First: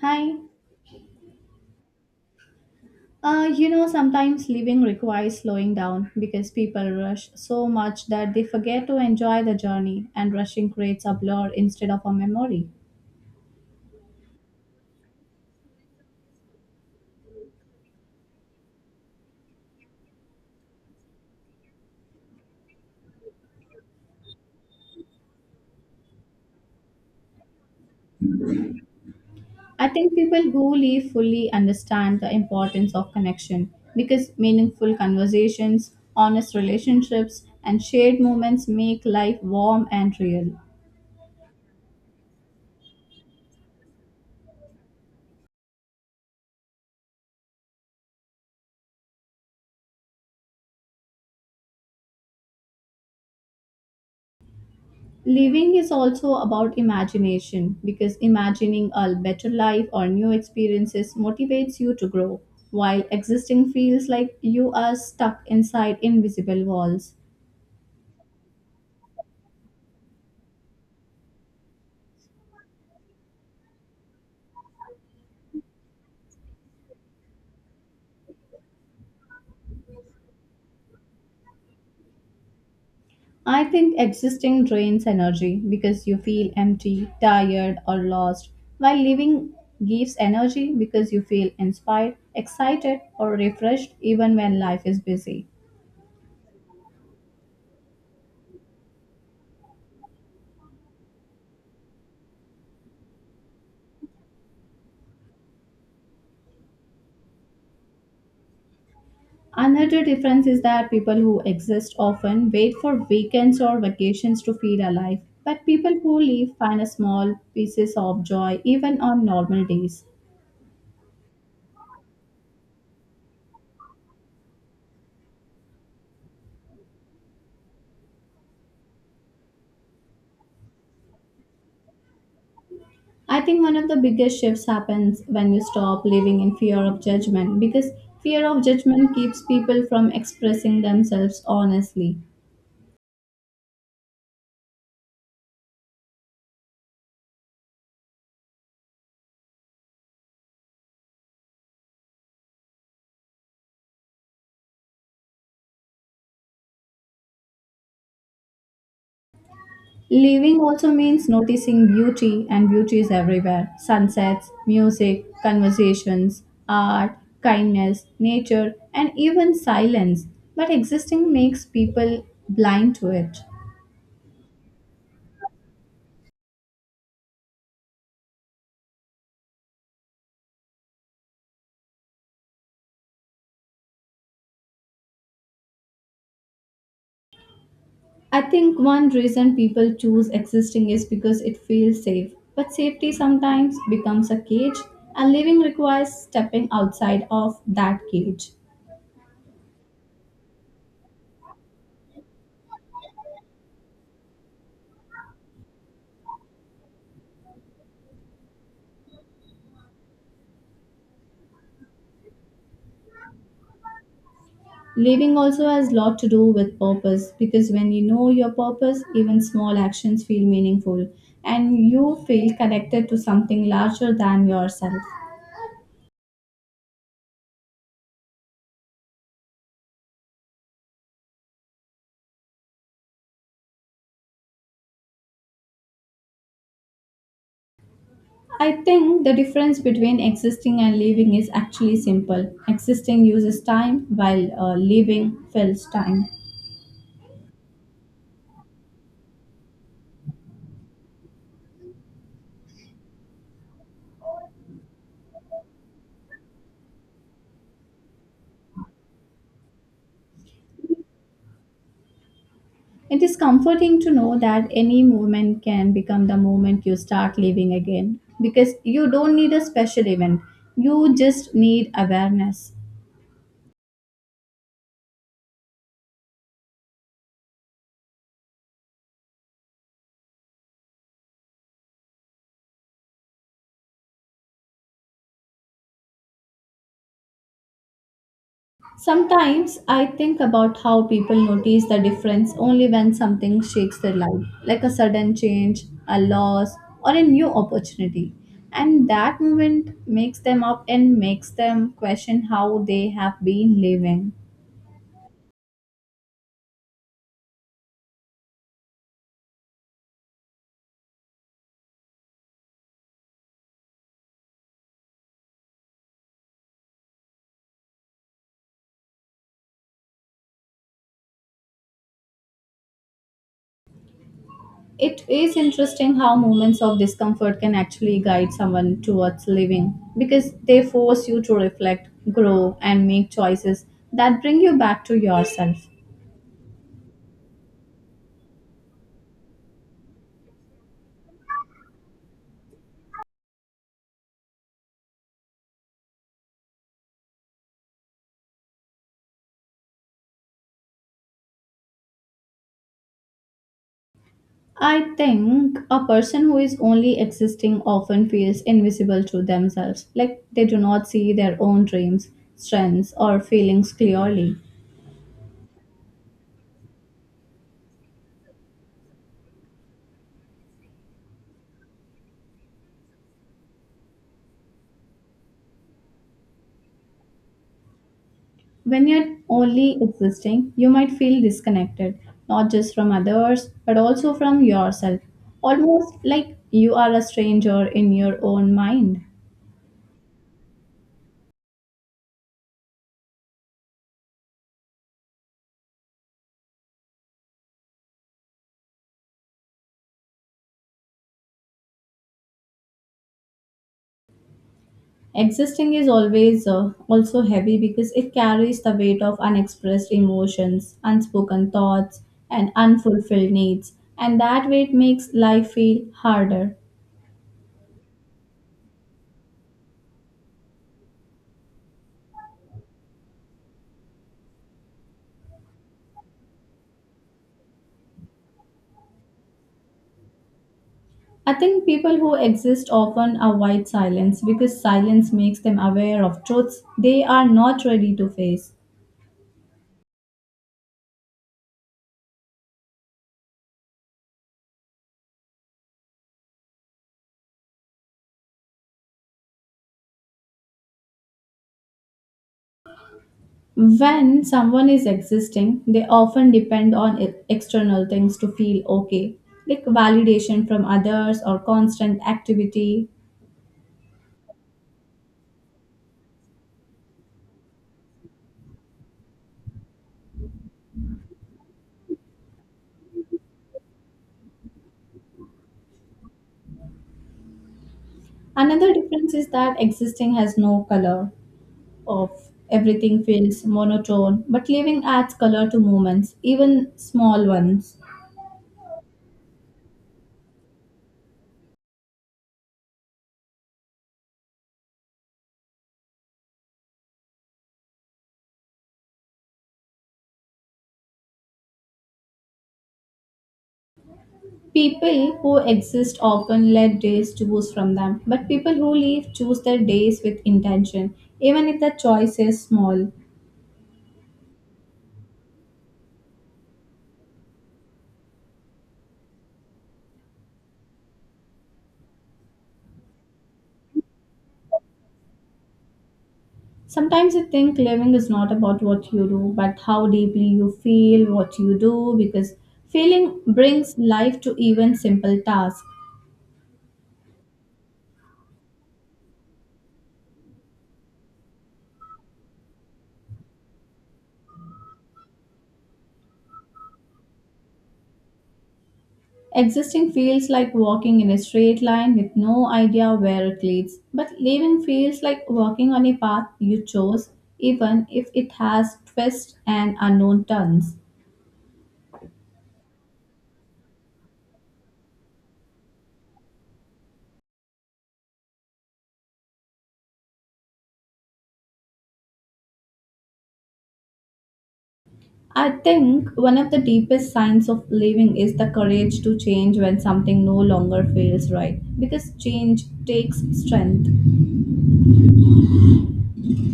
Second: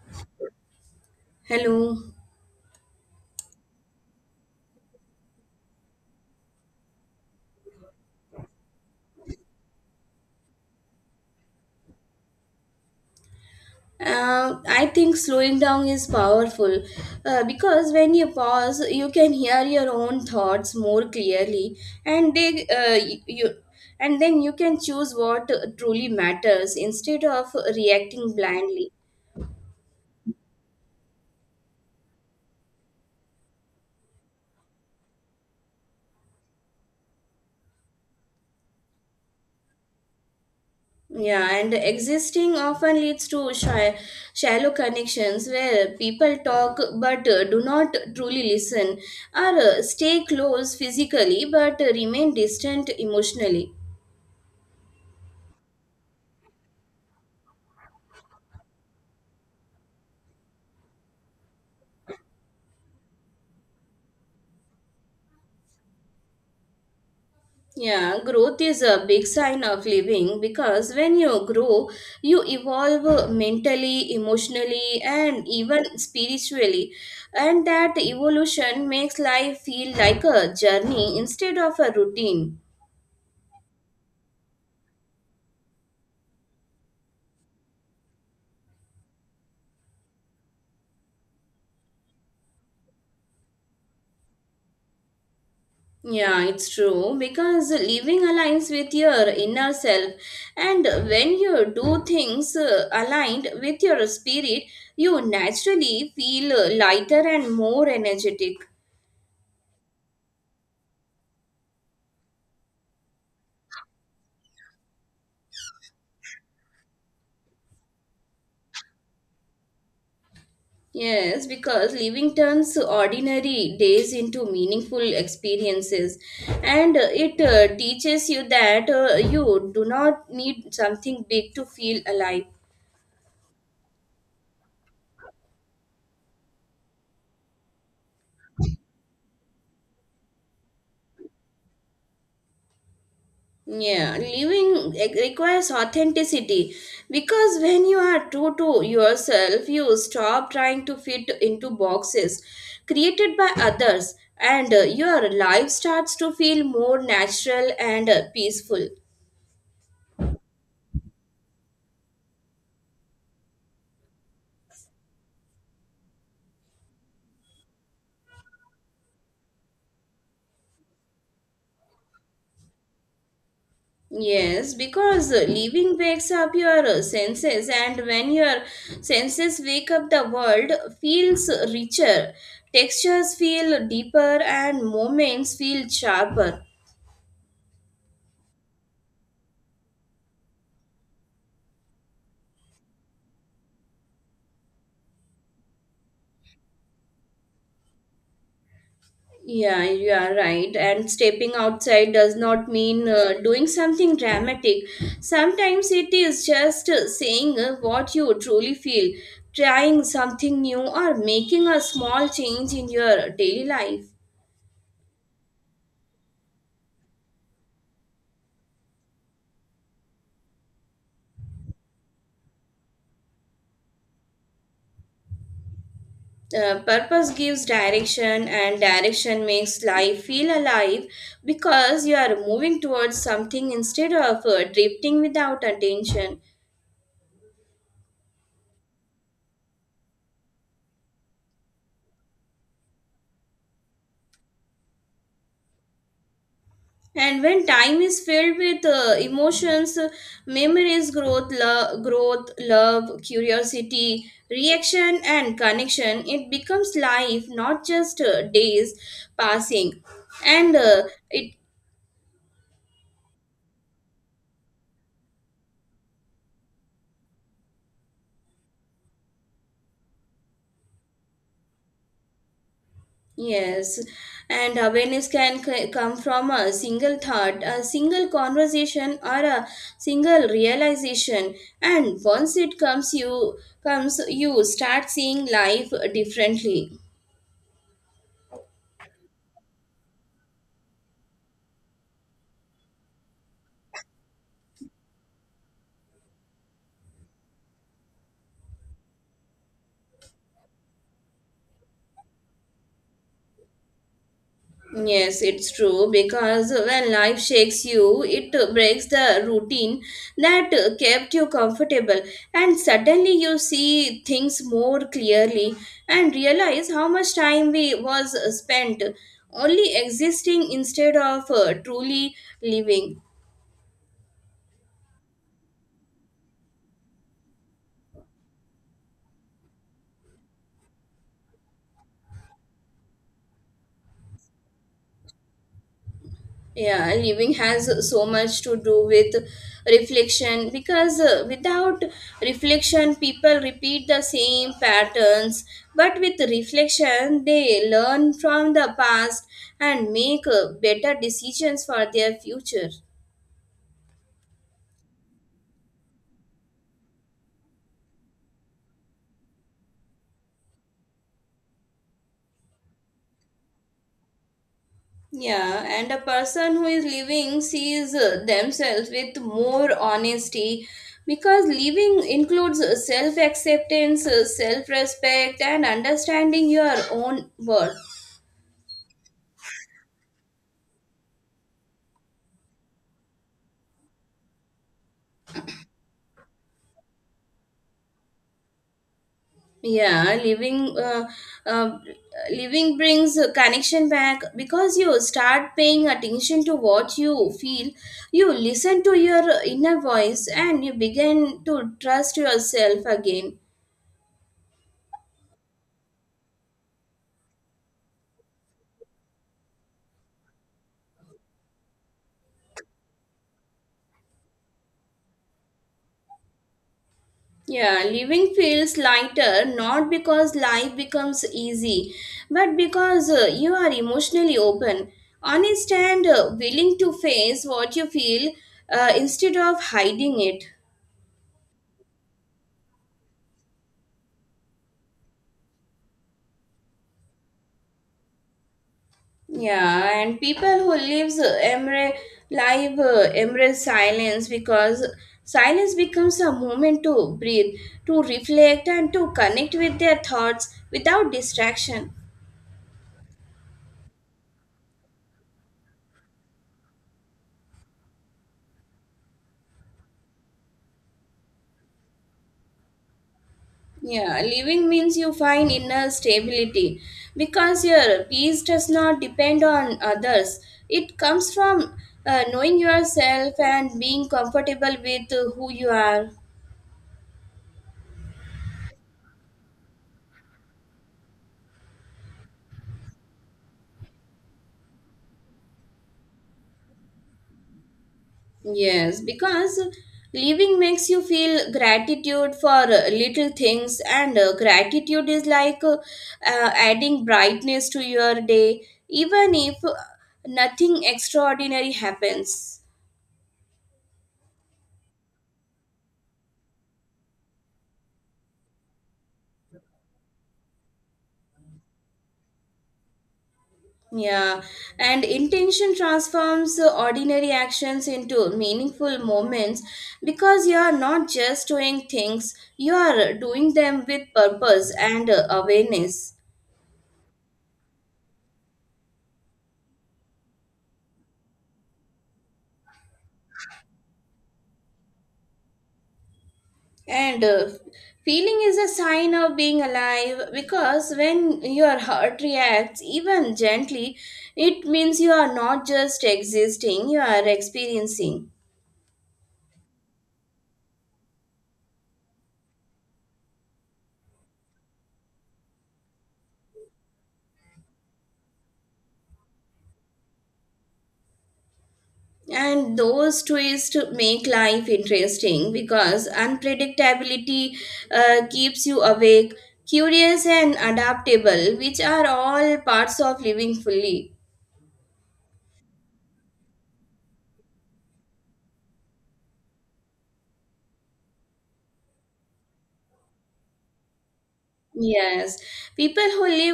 Hi. Hello. Sometimes living requires slowing down because people rush so much that they forget to enjoy the journey, and rushing creates a blur instead of a memory. I think slowing down is powerful because when you pause, you can hear your own thoughts more clearly, and they uh, y- you and then you can choose what truly matters instead of reacting blindly. I think people who live fully understand the importance of connection because meaningful conversations, honest relationships, and shared moments make life warm and real. Yeah, and existing often leads to shy, shallow connections where people talk but do not truly listen, or stay close physically but remain distant emotionally. Living is also about imagination because imagining a better life or new experiences motivates you to grow, while existing feels like you are stuck inside invisible walls. Yeah, growth is a big sign of living because when you grow, you evolve mentally, emotionally, and even spiritually. And that evolution makes life feel like a journey instead of a routine. I think existing drains energy because you feel empty, tired, or lost, while living gives energy because you feel inspired, excited, or refreshed even when life is busy. Yeah, it's true because living aligns with your inner self, and when you do things aligned with your spirit, you naturally feel lighter and more energetic. Another difference is that people who exist often wait for weekends or vacations to feel alive, but people who leave find a small pieces of joy even on normal days. Yes, because living turns ordinary days into meaningful experiences, and it teaches you that you do not need something big to feel alive. I think one of the biggest shifts happens when you stop living in fear of judgment because fear of judgment keeps people from expressing themselves honestly. Yeah, requires authenticity because when you are true to yourself, you stop trying to fit into boxes created by others, and your life starts to feel more natural and peaceful. Living also means noticing beauty, and beauty is everywhere sunsets, music, conversations, art, kindness, nature, and even silence. But existing makes people blind to it. Yes, because leaving wakes up your senses, and when your senses wake up, the world feels richer, textures feel deeper, and moments feel sharper. I think one reason people choose existing is because it feels safe. But safety sometimes becomes a cage, and living requires stepping outside of that cage. Yeah, you are right. And stepping outside does not mean doing something dramatic. Sometimes it is just saying what you truly feel, trying something new, or making a small change in your daily life. Living also has a lot to do with purpose because when you know your purpose, even small actions feel meaningful and you feel connected to something larger than yourself. Purpose gives direction, and direction makes life feel alive because you are moving towards something instead of drifting without attention. I think the difference between existing and living is actually simple. Existing uses time while living fills time. And when time is filled with emotions, memories, growth, love, curiosity, reaction, and connection, it becomes life, not just days passing. And it It is comforting to know that any movement can become the moment you start living again because you don't need a special event, you just need awareness. Yes, and awareness can come from a single thought, a single conversation, or a single realization. And once it comes, you start seeing life differently. Sometimes I think about how people notice the difference only when something shakes their life, like a sudden change, a loss, or a new opportunity. And that moment makes them up and makes them question how they have been living. Yes, it's true because when life shakes you, it breaks the routine that kept you comfortable, and suddenly you see things more clearly and realize how much time we was spent only existing instead of truly living. It is interesting how moments of discomfort can actually guide someone towards living because they force you to reflect, grow, and make choices that bring you back to yourself. Yeah, living has so much to do with reflection because without reflection people repeat the same patterns, but with reflection they learn from the past and make better decisions for their future. I think a person who is only existing often feels invisible to themselves, like they do not see their own dreams, strengths, or feelings clearly. Yeah, and a person who is living sees themselves with more honesty because living includes self acceptance, self respect, and understanding your own worth. When you're only existing, you might feel disconnected, not just from others, but also from yourself, almost like you are a stranger in your own mind. Yeah, living uh, uh, Living brings a connection back because you start paying attention to what you feel. You listen to your inner voice and you begin to trust yourself again. Existing is always also heavy because it carries the weight of unexpressed emotions, unspoken thoughts, and unfulfilled needs, and that weight makes life feel harder. Yeah, living feels lighter not because life becomes easy, but because you are emotionally open, honest, and willing to face what you feel instead of hiding it. I think people who exist often avoid silence because silence makes them aware of truths they are not ready to face. Yeah, and people who lives embrace live embrace silence because silence becomes a moment to breathe, to reflect, and to connect with their thoughts without distraction. When someone is existing, they often depend on external things to feel okay, like validation from others or constant activity. Yeah, living means you find inner stability because your peace does not depend on others. It comes from knowing yourself and being comfortable with who you are. Another difference is that existing has no color of everything feels monotone, but living adds color to moments, even small ones. Yes, because living makes you feel gratitude for little things, and gratitude is like adding brightness to your day, even if nothing extraordinary happens. People who exist often let days choose from them, but people who live choose their days with intention, even if the choice is small. Yeah, and intention transforms ordinary actions into meaningful moments because you are not just doing things, you are doing them with purpose and awareness. Sometimes I think living is not about what you do, but how deeply you feel what you do, because feeling brings life to even simple tasks. And Feeling is a sign of being alive because when your heart reacts, even gently, it means you are not just existing, you are experiencing. Existing feels like walking in a straight line with no idea where it leads, but leaving feels like walking on a path you chose, even if it has twists and unknown turns. And those twists make life interesting because unpredictability keeps you awake, curious, and adaptable, which are all parts of living fully. I think one of the deepest signs of living is the courage to change when something no longer feels right, because change takes strength. Yes, people who